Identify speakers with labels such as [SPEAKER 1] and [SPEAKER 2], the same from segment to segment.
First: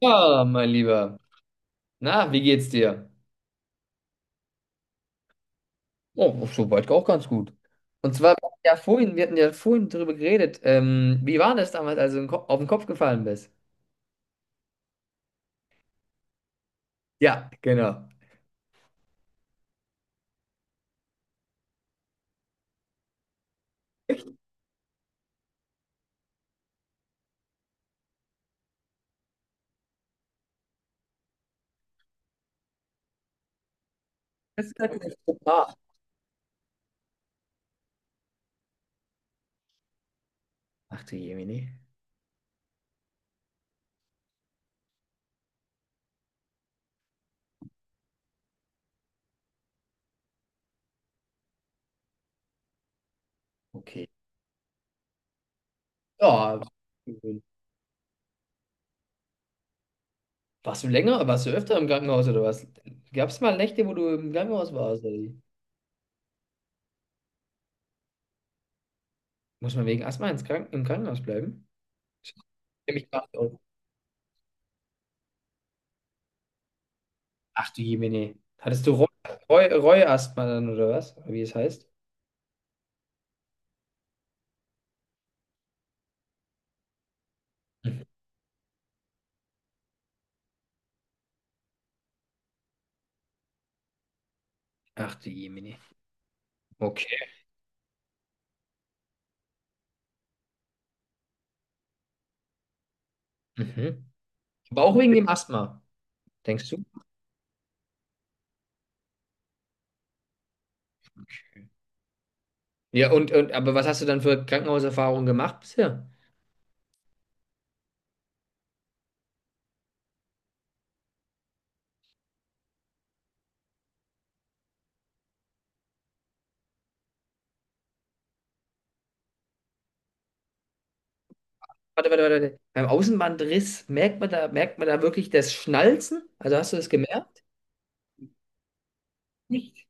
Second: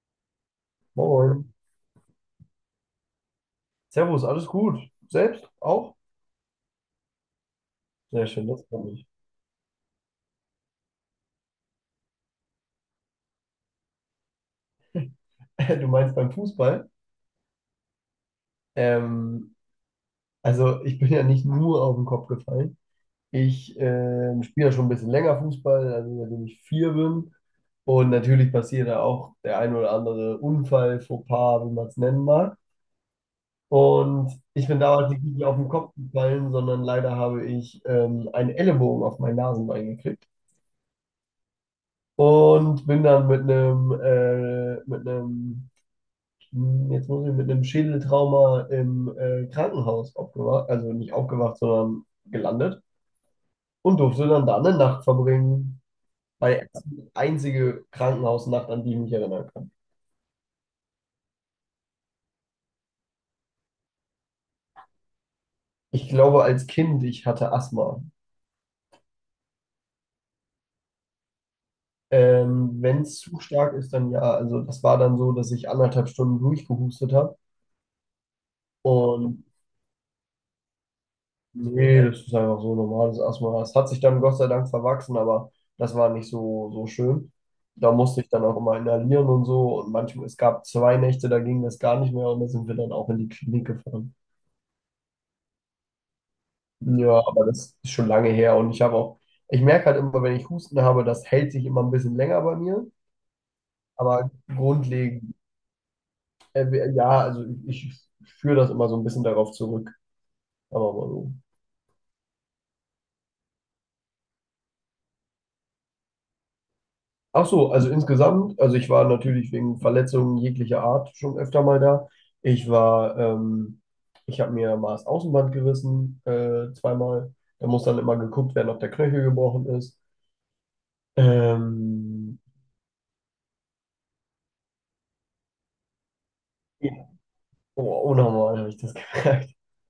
[SPEAKER 1] Ja, mein Lieber.
[SPEAKER 2] Moin.
[SPEAKER 1] Na, wie geht's dir?
[SPEAKER 2] Servus, alles gut. Selbst auch?
[SPEAKER 1] Oh, soweit auch ganz gut. Und
[SPEAKER 2] Sehr
[SPEAKER 1] zwar,
[SPEAKER 2] schön, das
[SPEAKER 1] ja,
[SPEAKER 2] freut mich.
[SPEAKER 1] vorhin, wir hatten ja vorhin drüber geredet. Wie war das damals, als du auf den Kopf gefallen bist?
[SPEAKER 2] Du meinst beim Fußball?
[SPEAKER 1] Ja, genau.
[SPEAKER 2] Ähm, also ich bin ja nicht nur auf den Kopf gefallen. Ich spiele ja schon ein bisschen länger Fußball, also seitdem ich vier bin. Und natürlich passiert da auch der ein oder andere Unfall, Fauxpas, wie man es nennen mag. Und
[SPEAKER 1] Das
[SPEAKER 2] ich
[SPEAKER 1] ist
[SPEAKER 2] bin damals
[SPEAKER 1] natürlich
[SPEAKER 2] nicht wirklich auf den
[SPEAKER 1] super.
[SPEAKER 2] Kopf gefallen, sondern leider habe ich einen Ellenbogen auf mein Nasenbein gekriegt
[SPEAKER 1] Ach du Jemini.
[SPEAKER 2] und bin dann Jetzt muss ich mit einem Schädeltrauma im Krankenhaus aufgewacht, also nicht aufgewacht, sondern gelandet und
[SPEAKER 1] Okay.
[SPEAKER 2] durfte dann da eine Nacht verbringen.
[SPEAKER 1] Ja,
[SPEAKER 2] Meine erste, einzige Krankenhausnacht, an die ich mich erinnern kann.
[SPEAKER 1] warst du öfter im Krankenhaus oder was? Gab es mal Nächte, wo du im Krankenhaus warst? Oder wie?
[SPEAKER 2] Ich glaube, als Kind, ich hatte Asthma.
[SPEAKER 1] Muss man wegen Asthma ins Kranken im Krankenhaus bleiben? Ich
[SPEAKER 2] Ähm,
[SPEAKER 1] kenn
[SPEAKER 2] wenn
[SPEAKER 1] mich
[SPEAKER 2] es
[SPEAKER 1] gar nicht
[SPEAKER 2] zu
[SPEAKER 1] aus.
[SPEAKER 2] stark ist, dann ja. Also das war dann so, dass ich anderthalb Stunden durchgehustet habe.
[SPEAKER 1] Ach du Jemini. Hattest du
[SPEAKER 2] Und
[SPEAKER 1] Reuasthma dann oder was? Oder wie es heißt?
[SPEAKER 2] nee, das ist einfach so normales Asthma. Es hat sich dann Gott sei Dank verwachsen, aber das war nicht so, so schön. Da musste ich dann auch immer inhalieren und so. Und manchmal, es gab 2 Nächte, da ging das gar nicht mehr und da sind wir dann auch in die Klinik gefahren.
[SPEAKER 1] Ach du Jemine. Okay.
[SPEAKER 2] Ja, aber das ist schon lange her und ich habe auch, ich merke halt immer, wenn ich Husten habe, das hält sich immer ein bisschen länger bei mir.
[SPEAKER 1] Mhm.
[SPEAKER 2] Aber
[SPEAKER 1] Aber auch wegen dem
[SPEAKER 2] grundlegend,
[SPEAKER 1] Asthma, denkst du?
[SPEAKER 2] ja, also ich führe das immer so ein bisschen darauf zurück. Aber mal so.
[SPEAKER 1] Okay. Ja, und aber was hast du dann für Krankenhauserfahrungen gemacht bisher?
[SPEAKER 2] Ach so, also insgesamt, also ich war natürlich wegen Verletzungen jeglicher Art schon öfter mal da. Ich war, ähm, ich habe mir mal das Außenband gerissen, zweimal. Da muss dann immer geguckt werden, ob der Knöchel gebrochen ist.
[SPEAKER 1] Warte, warte,
[SPEAKER 2] Ähm,
[SPEAKER 1] warte, warte. Beim Außenbandriss merkt man da wirklich das Schnalzen? Also hast du das
[SPEAKER 2] ja,
[SPEAKER 1] gemerkt?
[SPEAKER 2] oh, unnormal habe ich das gemerkt.
[SPEAKER 1] Nicht.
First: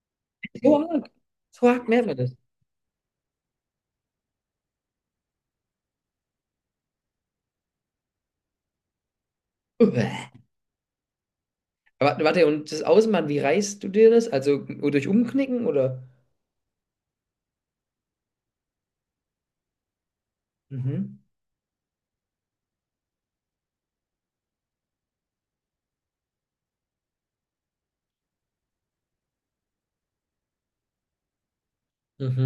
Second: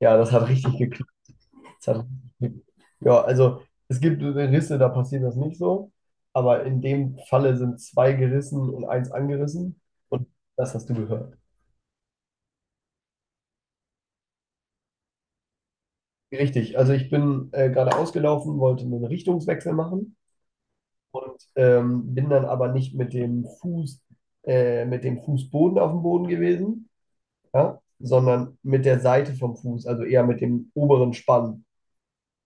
[SPEAKER 2] Ja, das hat
[SPEAKER 1] So
[SPEAKER 2] richtig geklickt.
[SPEAKER 1] arg. So arg
[SPEAKER 2] Das hat,
[SPEAKER 1] merkt man
[SPEAKER 2] richtig
[SPEAKER 1] das.
[SPEAKER 2] geklickt. Ja, also es gibt Risse, da passiert das nicht so. Aber in dem Falle sind zwei gerissen und eins angerissen. Und
[SPEAKER 1] Uäh.
[SPEAKER 2] das hast du gehört.
[SPEAKER 1] Warte, warte, und das Außenband, wie reißt du dir das? Also durch Umknicken oder?
[SPEAKER 2] Richtig, also ich bin gerade ausgelaufen, wollte einen Richtungswechsel machen
[SPEAKER 1] Mhm.
[SPEAKER 2] und bin dann aber nicht mit dem Fuß, mit dem Fußboden auf dem Boden gewesen, ja, sondern mit der Seite vom Fuß, also eher mit dem oberen Spann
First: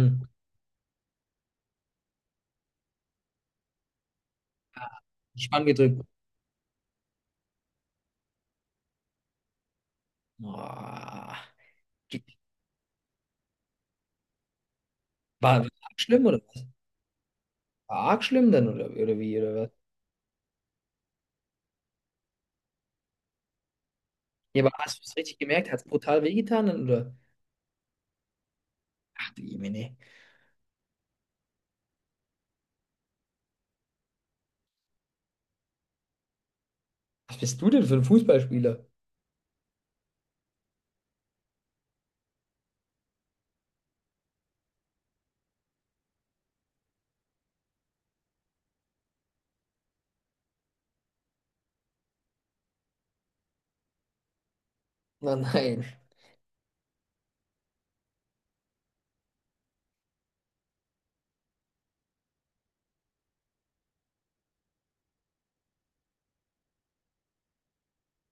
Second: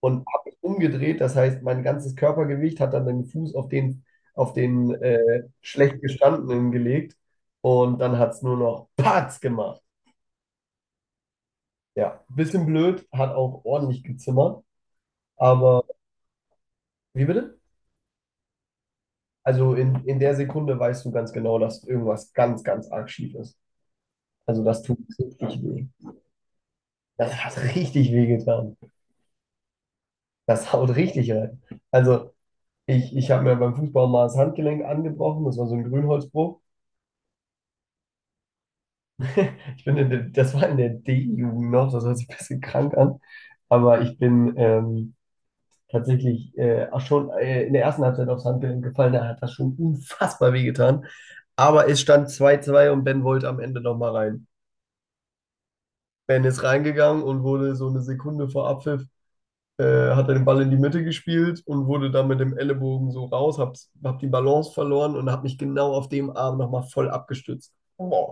[SPEAKER 2] und habe mich umgedreht. Das heißt, mein ganzes Körpergewicht hat dann den Fuß auf den, auf den
[SPEAKER 1] Ah,
[SPEAKER 2] äh,
[SPEAKER 1] Spann gedrückt.
[SPEAKER 2] schlecht gestandenen gelegt und dann hat es nur noch Patz gemacht.
[SPEAKER 1] Boah. Ge-
[SPEAKER 2] Ja, bisschen blöd, hat auch ordentlich gezimmert,
[SPEAKER 1] war
[SPEAKER 2] aber
[SPEAKER 1] arg schlimm oder was?
[SPEAKER 2] wie bitte?
[SPEAKER 1] War arg schlimm dann oder wie oder was?
[SPEAKER 2] Also in der Sekunde weißt du ganz genau, dass irgendwas ganz, ganz arg schief ist.
[SPEAKER 1] Ja,
[SPEAKER 2] Also
[SPEAKER 1] aber
[SPEAKER 2] das
[SPEAKER 1] hast
[SPEAKER 2] tut
[SPEAKER 1] du es richtig
[SPEAKER 2] richtig
[SPEAKER 1] gemerkt? Hat es
[SPEAKER 2] weh.
[SPEAKER 1] brutal wehgetan? Oder?
[SPEAKER 2] Das hat richtig weh getan.
[SPEAKER 1] Ach du Jemine.
[SPEAKER 2] Das haut richtig rein. Also ich habe mir beim Fußball mal das Handgelenk angebrochen. Das war so ein Grünholzbruch.
[SPEAKER 1] Was bist du denn für ein Fußballspieler?
[SPEAKER 2] Ich bin in der, Das war in der D-Jugend noch. Das hört sich ein bisschen krank an. Aber ich bin tatsächlich auch schon in der ersten Halbzeit aufs Handgelenk gefallen. Da hat das schon unfassbar weh getan. Aber es stand 2-2 und Ben wollte am Ende nochmal rein.
[SPEAKER 1] Na nein.
[SPEAKER 2] Ben ist reingegangen und wurde so eine Sekunde vor Abpfiff, äh, hat er den Ball in die Mitte gespielt und wurde dann mit dem Ellenbogen so raus, hab die Balance verloren und hab mich genau auf dem Arm nochmal voll abgestützt. Boah,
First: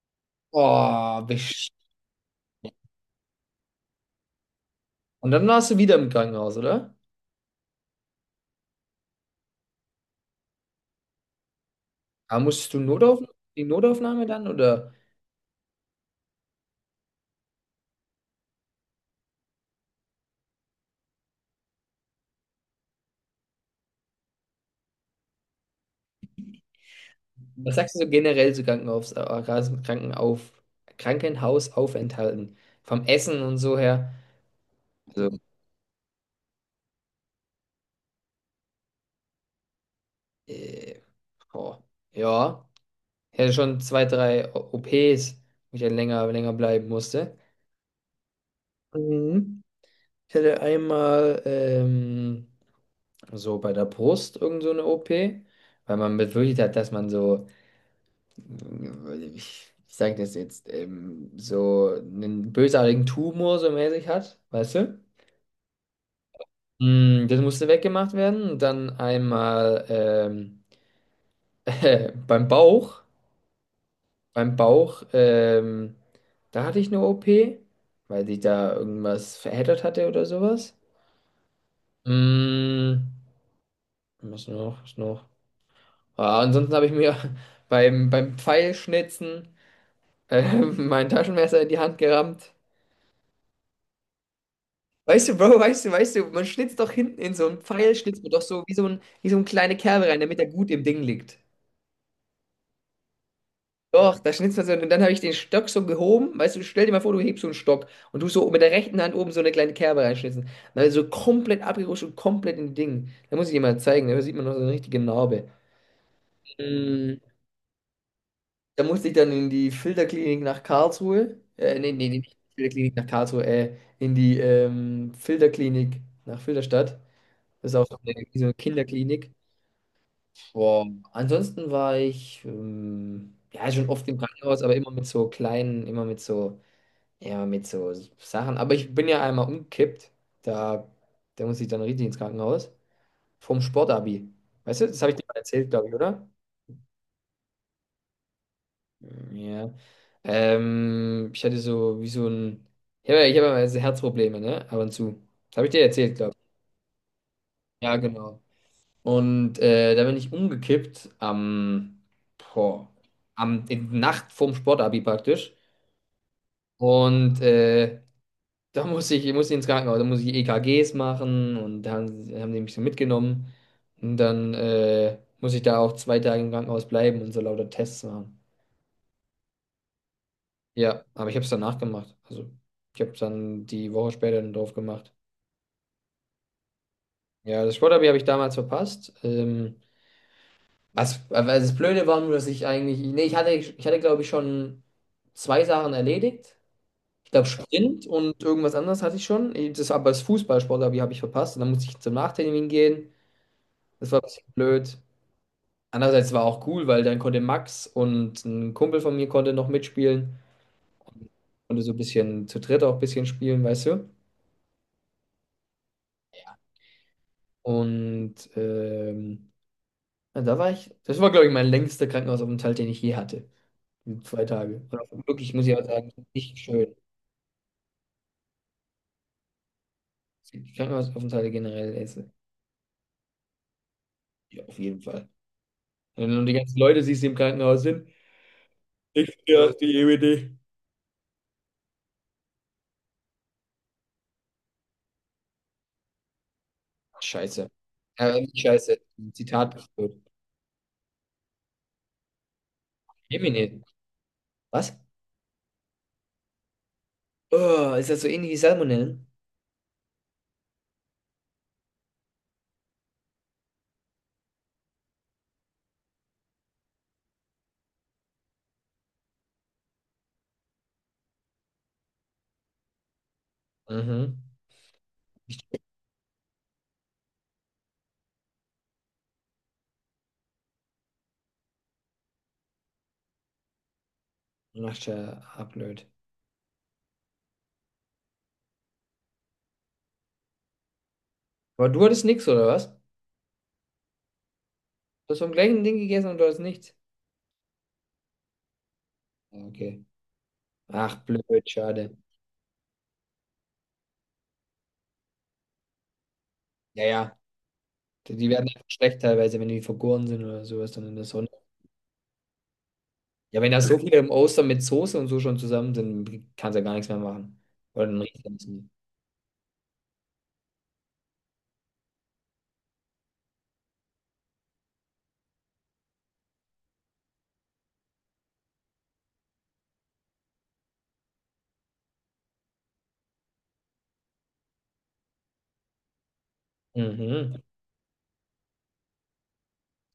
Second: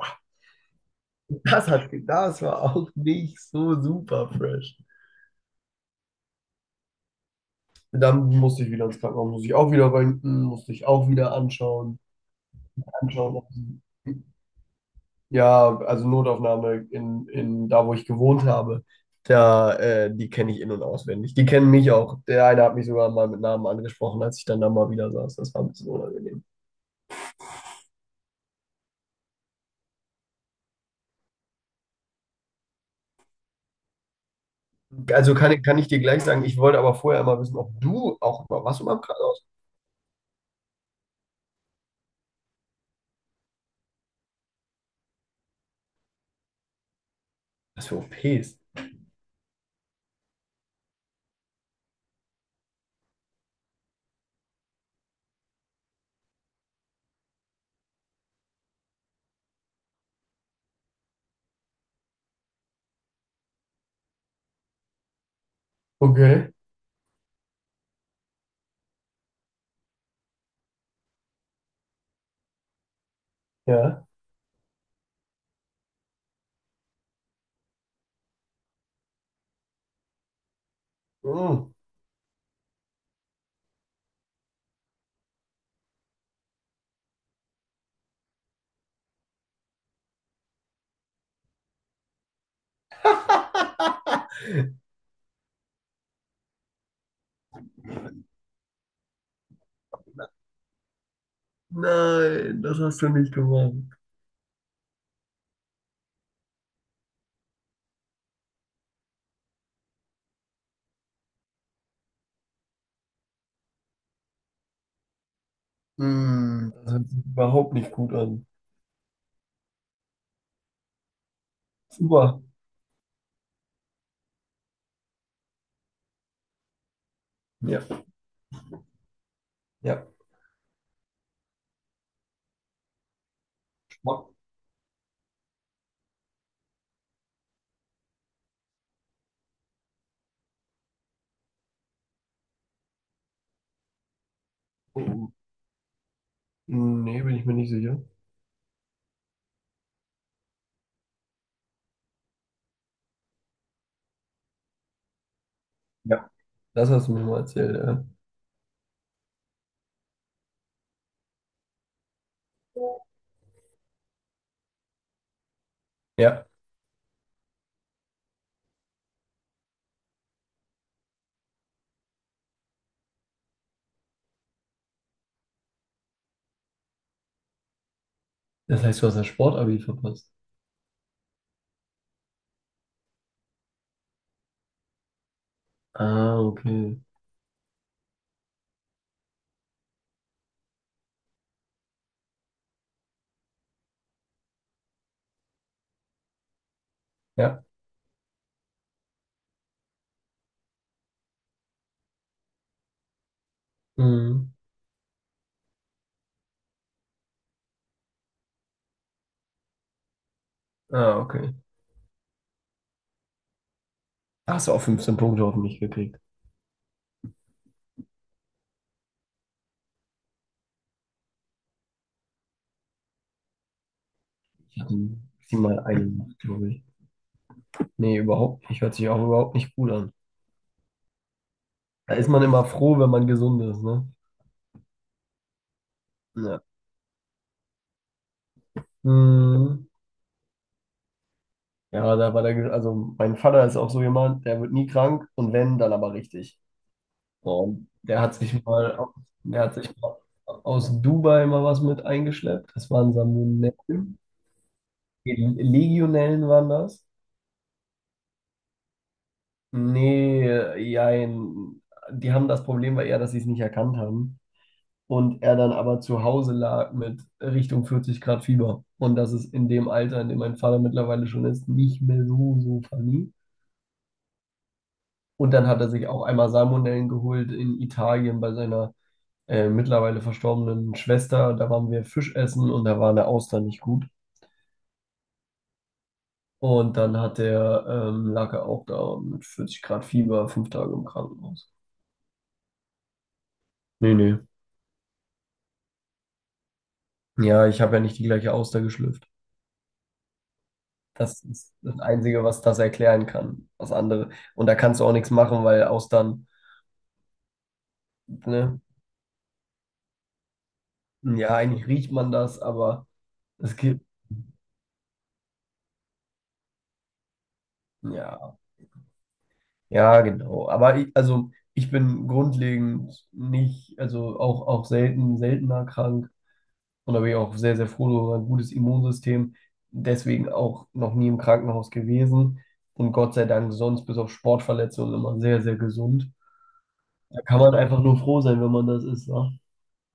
[SPEAKER 1] Oh, besch.
[SPEAKER 2] das war auch nicht so super fresh.
[SPEAKER 1] Und dann warst du wieder im Krankenhaus, oder?
[SPEAKER 2] Dann musste ich wieder ins Krankenhaus, musste ich auch wieder röntgen, musste ich auch wieder anschauen,
[SPEAKER 1] Aber musstest du Notauf
[SPEAKER 2] anschauen. ob
[SPEAKER 1] die
[SPEAKER 2] sie
[SPEAKER 1] Notaufnahme dann? Oder
[SPEAKER 2] Ja, also Notaufnahme in da, wo ich gewohnt habe, da, die kenne ich in- und auswendig. Die kennen mich auch. Der eine hat mich sogar mal mit Namen angesprochen, als ich dann da mal wieder saß. Das war ein bisschen unangenehm.
[SPEAKER 1] was sagst du so generell zu Krankenhaus, Krankenauf, Krankenhausaufenthalten? Vom Essen und so her. Also,
[SPEAKER 2] Also kann ich dir gleich sagen, ich wollte aber vorher mal wissen, ob du auch mal warst du mal im Krankenhaus?
[SPEAKER 1] äh, oh, ja. Ich hatte schon zwei, drei OPs, wo ich dann länger bleiben musste.
[SPEAKER 2] Was für OPs?
[SPEAKER 1] Mhm. Ich hatte einmal so bei der Brust irgend so eine OP, weil man befürchtet hat, dass man so, ich sage das jetzt, so einen bösartigen Tumor so mäßig hat, weißt du?
[SPEAKER 2] Okay,
[SPEAKER 1] Das musste weggemacht werden. Und dann einmal beim Bauch.
[SPEAKER 2] ja.
[SPEAKER 1] Beim Bauch, da hatte ich eine OP, weil sich da irgendwas verheddert hatte oder sowas.
[SPEAKER 2] Mm.
[SPEAKER 1] Mm, Was noch? Was noch? Ah, ansonsten habe ich mir beim Pfeilschnitzen äh, mein Taschenmesser in die Hand gerammt. Weißt du, Bro, weißt du, man schnitzt doch hinten in so einen Pfeil, schnitzt man doch so wie so eine kleine Kerbe rein, damit er gut im Ding liegt.
[SPEAKER 2] Nein, das hast du nicht gemacht.
[SPEAKER 1] Doch, da schnitzt man so, und dann habe ich den Stock so gehoben, weißt du, stell dir mal vor, du hebst so einen Stock und du so mit der rechten Hand oben so eine kleine Kerbe reinschnitzen. Dann so komplett abgerutscht und komplett im Ding. Da muss ich dir mal zeigen, da sieht man noch so eine richtige Narbe.
[SPEAKER 2] Das hört
[SPEAKER 1] Mm,
[SPEAKER 2] sich überhaupt nicht gut an.
[SPEAKER 1] Da musste ich dann in die Filterklinik nach Karlsruhe. Nee, nee, nee, nicht
[SPEAKER 2] Super.
[SPEAKER 1] Filterklinik nach Karlsruhe, in die Filterklinik nach Filderstadt. Das ist
[SPEAKER 2] Ja,
[SPEAKER 1] auch so eine Kinderklinik.
[SPEAKER 2] ja.
[SPEAKER 1] Boah. Ansonsten war ich ja schon oft im
[SPEAKER 2] Sport.
[SPEAKER 1] Krankenhaus, aber immer mit so kleinen, immer mit so, ja, mit so Sachen. Aber ich bin ja einmal umgekippt. Da, da musste ich dann richtig ins Krankenhaus. Vom Sportabi. Weißt du, das habe ich dir mal erzählt, glaube ich, oder?
[SPEAKER 2] Nee, bin ich mir nicht sicher.
[SPEAKER 1] Ja. Ich hatte so wie so ein. Ich hab immer so Herzprobleme, ne? Ab und zu. Das habe ich dir erzählt,
[SPEAKER 2] Ja.
[SPEAKER 1] glaube
[SPEAKER 2] Das hast du mir mal erzählt,
[SPEAKER 1] ich. Ja,
[SPEAKER 2] ja.
[SPEAKER 1] genau. Und da bin ich umgekippt am, boah, am in, Nacht vorm Sportabi praktisch.
[SPEAKER 2] Ja.
[SPEAKER 1] Und da muss ich, muss ich muss ins Krankenhaus, da muss ich EKGs machen und da haben die mich so mitgenommen. Und dann muss ich da auch 2 Tage im Krankenhaus bleiben und so lauter Tests machen.
[SPEAKER 2] Das heißt, du hast das Sportabi verpasst.
[SPEAKER 1] Ja, aber ich habe es danach gemacht. Also ich habe dann die Woche später dann drauf gemacht.
[SPEAKER 2] Ah, okay.
[SPEAKER 1] Ja, das Sporderby habe ich damals verpasst. Was, also das Blöde war nur, dass ich eigentlich, nee, ich hatte glaube ich schon zwei Sachen erledigt. Ich glaube
[SPEAKER 2] Ja.
[SPEAKER 1] Sprint und irgendwas anderes hatte ich schon. Aber das Fußballsportlerby habe ich verpasst und dann musste ich zum Nachtermin gehen. Das war ein bisschen
[SPEAKER 2] Mhm.
[SPEAKER 1] blöd. Andererseits war auch cool, weil dann konnte Max und ein Kumpel von mir konnte noch mitspielen.
[SPEAKER 2] Ah, okay.
[SPEAKER 1] Konnte so ein bisschen zu dritt auch ein bisschen spielen, weißt du?
[SPEAKER 2] Da hast du auch 15 Punkte auf mich gekriegt?
[SPEAKER 1] Und ja, da war ich, das war, glaube ich, mein längster Krankenhausaufenthalt, den ich je hatte. 2 Tage.
[SPEAKER 2] Ich hatte
[SPEAKER 1] Und wirklich, muss ich
[SPEAKER 2] maximal
[SPEAKER 1] auch
[SPEAKER 2] eine
[SPEAKER 1] sagen,
[SPEAKER 2] Nacht,
[SPEAKER 1] nicht
[SPEAKER 2] glaube ich.
[SPEAKER 1] schön.
[SPEAKER 2] Nee, überhaupt nicht. Hört sich auch überhaupt nicht gut an.
[SPEAKER 1] Die Krankenhausaufenthalte generell
[SPEAKER 2] Da ist
[SPEAKER 1] esse.
[SPEAKER 2] man immer froh, wenn man gesund ist, ne?
[SPEAKER 1] Ja, auf jeden Fall. Wenn du die
[SPEAKER 2] Ja.
[SPEAKER 1] ganzen Leute siehst, die im Krankenhaus sind, ich stehe auf
[SPEAKER 2] Mhm.
[SPEAKER 1] die EWD.
[SPEAKER 2] Ja, da war der, Ge- also mein Vater ist auch so jemand, der wird nie krank und wenn, dann aber richtig.
[SPEAKER 1] Ach, Scheiße.
[SPEAKER 2] Und
[SPEAKER 1] Nicht scheiße.
[SPEAKER 2] der hat
[SPEAKER 1] Zitat
[SPEAKER 2] sich mal
[SPEAKER 1] geführt.
[SPEAKER 2] aus Dubai mal was mit eingeschleppt. Das waren
[SPEAKER 1] Jemine.
[SPEAKER 2] Salmonellen.
[SPEAKER 1] Was?
[SPEAKER 2] Legionellen waren das.
[SPEAKER 1] Oh, ist das so ähnlich wie Salmonellen?
[SPEAKER 2] Nee, jein. Die haben das Problem war eher, dass sie es nicht erkannt haben. Und er dann aber zu Hause lag mit Richtung 40 Grad Fieber. Und das ist in dem Alter, in dem mein Vater mittlerweile schon ist, nicht mehr so, so funny.
[SPEAKER 1] Mhm.
[SPEAKER 2] Und dann hat er sich auch einmal Salmonellen geholt in Italien bei seiner mittlerweile verstorbenen Schwester, da waren wir Fisch essen und da war der Austern nicht gut.
[SPEAKER 1] Ach, tja, ah, blöd.
[SPEAKER 2] Und dann lag er auch da mit 40 Grad Fieber, 5 Tage im Krankenhaus.
[SPEAKER 1] Aber du hattest nichts, oder was? Du
[SPEAKER 2] Nee, nee.
[SPEAKER 1] hast vom gleichen Ding gegessen und du hattest nichts.
[SPEAKER 2] Ja, ich habe ja nicht die gleiche Auster geschlüpft.
[SPEAKER 1] Ja, okay. Ach,
[SPEAKER 2] Das
[SPEAKER 1] blöd,
[SPEAKER 2] ist das
[SPEAKER 1] schade.
[SPEAKER 2] Einzige, was das erklären kann. Was andere. Und da kannst du auch nichts machen, weil Austern,
[SPEAKER 1] Ja, ja. Die werden
[SPEAKER 2] ne?
[SPEAKER 1] einfach schlecht teilweise, wenn die vergoren sind oder sowas dann in der Sonne.
[SPEAKER 2] Ja, eigentlich riecht man das, aber
[SPEAKER 1] Ja, wenn
[SPEAKER 2] es
[SPEAKER 1] da so
[SPEAKER 2] gibt,
[SPEAKER 1] viele im Oster mit Soße und so schon zusammen sind, kannst du ja gar nichts mehr machen. Oder dann riecht
[SPEAKER 2] ja,
[SPEAKER 1] es nicht.
[SPEAKER 2] ja, genau. Also ich bin grundlegend nicht, also auch selten, seltener krank. Und da bin ich auch sehr, sehr froh über ein gutes Immunsystem. Deswegen auch noch nie im Krankenhaus gewesen. Und Gott sei Dank sonst bis auf Sportverletzungen immer sehr, sehr gesund. Da kann
[SPEAKER 1] Mhm.
[SPEAKER 2] man einfach nur froh sein, wenn man das ist, ne?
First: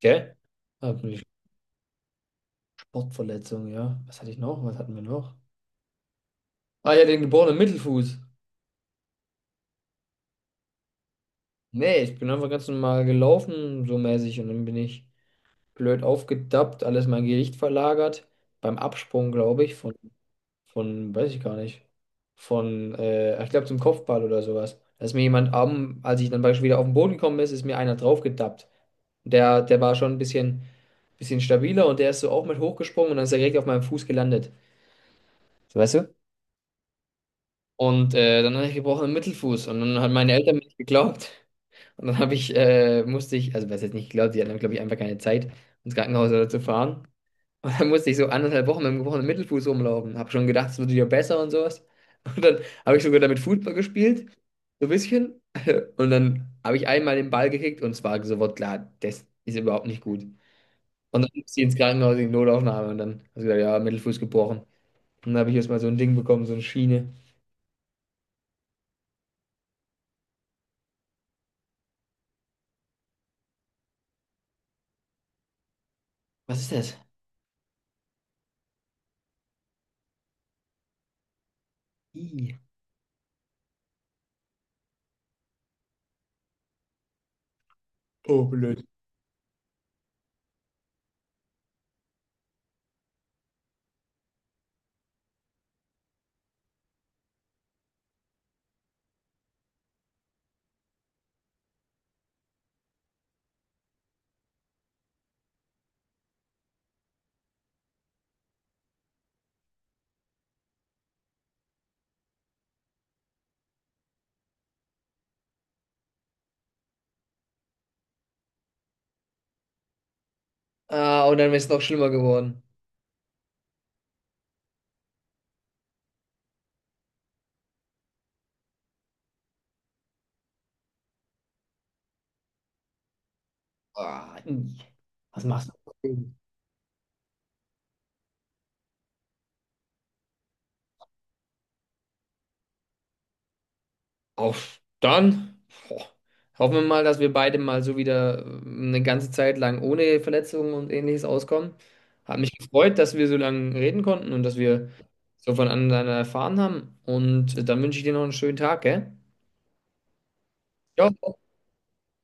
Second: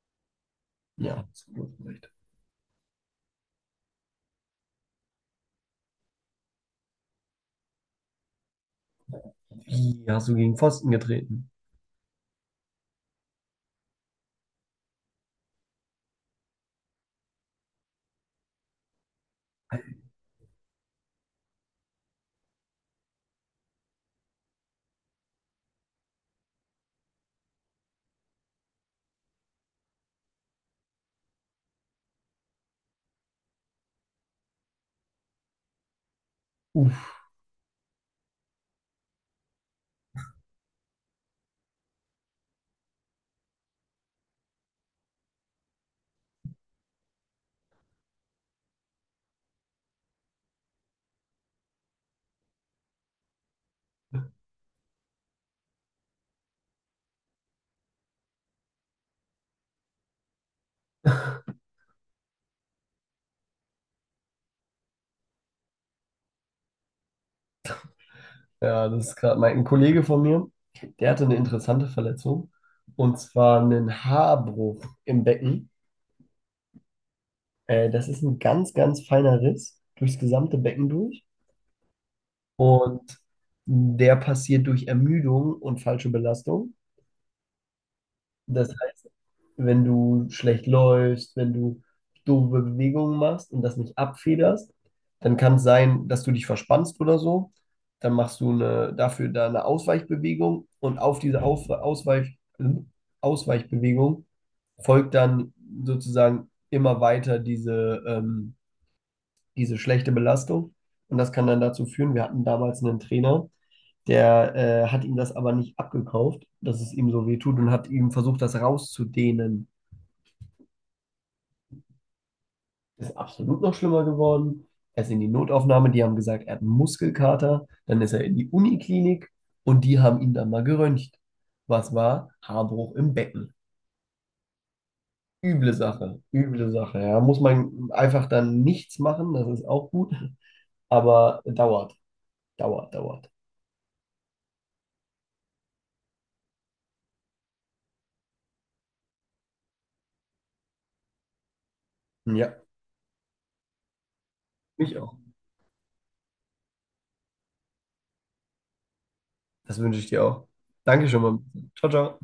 [SPEAKER 1] Gell? Ah,
[SPEAKER 2] Ja, absolut recht.
[SPEAKER 1] Sportverletzung, ja. Was hatte ich noch? Was hatten wir noch? Ah ja, den geborenen Mittelfuß.
[SPEAKER 2] Wie hast du gegen Pfosten getreten?
[SPEAKER 1] Nee, ich bin einfach ganz normal gelaufen, so mäßig, und dann bin ich blöd aufgedappt, alles mein Gewicht verlagert. Beim Absprung, glaube ich, von, weiß ich gar nicht. Von, ich glaube zum Kopfball oder sowas. Da ist mir jemand am, als ich dann beispielsweise wieder auf den Boden gekommen ist, ist mir einer draufgetappt. Der war schon ein bisschen stabiler und der ist so auch mit hochgesprungen und dann ist er direkt auf meinem Fuß gelandet. So, weißt du?
[SPEAKER 2] Uff.
[SPEAKER 1] Und dann hatte ich gebrochenen Mittelfuß und dann haben meine Eltern mir nicht geglaubt. Und dann habe ich, musste ich, also was jetzt nicht geglaubt, die hatten, glaube ich, einfach keine Zeit, ins Krankenhaus oder zu fahren. Und dann musste ich so anderthalb Wochen mit dem gebrochenen Mittelfuß rumlaufen. Habe schon gedacht, es wird wieder besser und sowas. Und dann habe ich sogar damit Fußball gespielt, so ein bisschen. Und dann habe ich einmal den Ball gekickt und es war sofort klar, das ist überhaupt nicht gut. Und dann musste ich ins Krankenhaus in die Notaufnahme und dann habe ich gesagt, ja, Mittelfuß gebrochen. Und dann habe ich erstmal so ein Ding bekommen, so eine Schiene.
[SPEAKER 2] Ja, das ist gerade mein ein Kollege von mir, der hatte eine interessante Verletzung. Und zwar einen Haarbruch im Becken.
[SPEAKER 1] Was ist das?
[SPEAKER 2] Das ist ein ganz, ganz feiner Riss durchs gesamte Becken durch.
[SPEAKER 1] Ih.
[SPEAKER 2] Und der passiert durch Ermüdung und falsche Belastung.
[SPEAKER 1] Oh,
[SPEAKER 2] Das
[SPEAKER 1] blöd.
[SPEAKER 2] heißt, wenn du schlecht läufst, wenn du doofe Bewegungen machst und das nicht abfederst, dann kann es sein, dass du dich verspannst oder so. Dann machst du dafür da eine Ausweichbewegung und auf diese Ausweichbewegung folgt dann sozusagen immer weiter diese schlechte Belastung. Und das kann dann dazu führen, wir hatten damals einen Trainer, der hat ihm das aber nicht abgekauft, dass es ihm so weh tut und hat ihm versucht, das rauszudehnen.
[SPEAKER 1] Ah, und dann ist es noch schlimmer geworden.
[SPEAKER 2] Ist absolut noch schlimmer geworden. Er ist in die Notaufnahme, die haben gesagt, er hat einen Muskelkater. Dann ist er in die Uniklinik und die haben ihn dann mal geröntgt. Was war? Haarbruch im Becken.
[SPEAKER 1] Ah, ih. Was machst
[SPEAKER 2] Üble Sache,
[SPEAKER 1] du?
[SPEAKER 2] üble Sache. Ja, muss man einfach dann nichts machen, das ist auch gut. Aber dauert, dauert, dauert.
[SPEAKER 1] Auf dann. Boah. Hoffen wir mal, dass wir beide mal so wieder eine ganze Zeit lang ohne Verletzungen und ähnliches auskommen. Hat mich
[SPEAKER 2] Ja,
[SPEAKER 1] gefreut, dass wir so lange reden konnten und dass wir
[SPEAKER 2] mich auch.
[SPEAKER 1] so voneinander erfahren haben. Und dann wünsche ich dir noch einen schönen Tag, gell?
[SPEAKER 2] Das wünsche ich dir auch. Danke schon mal.
[SPEAKER 1] Ciao.
[SPEAKER 2] Ciao, ciao.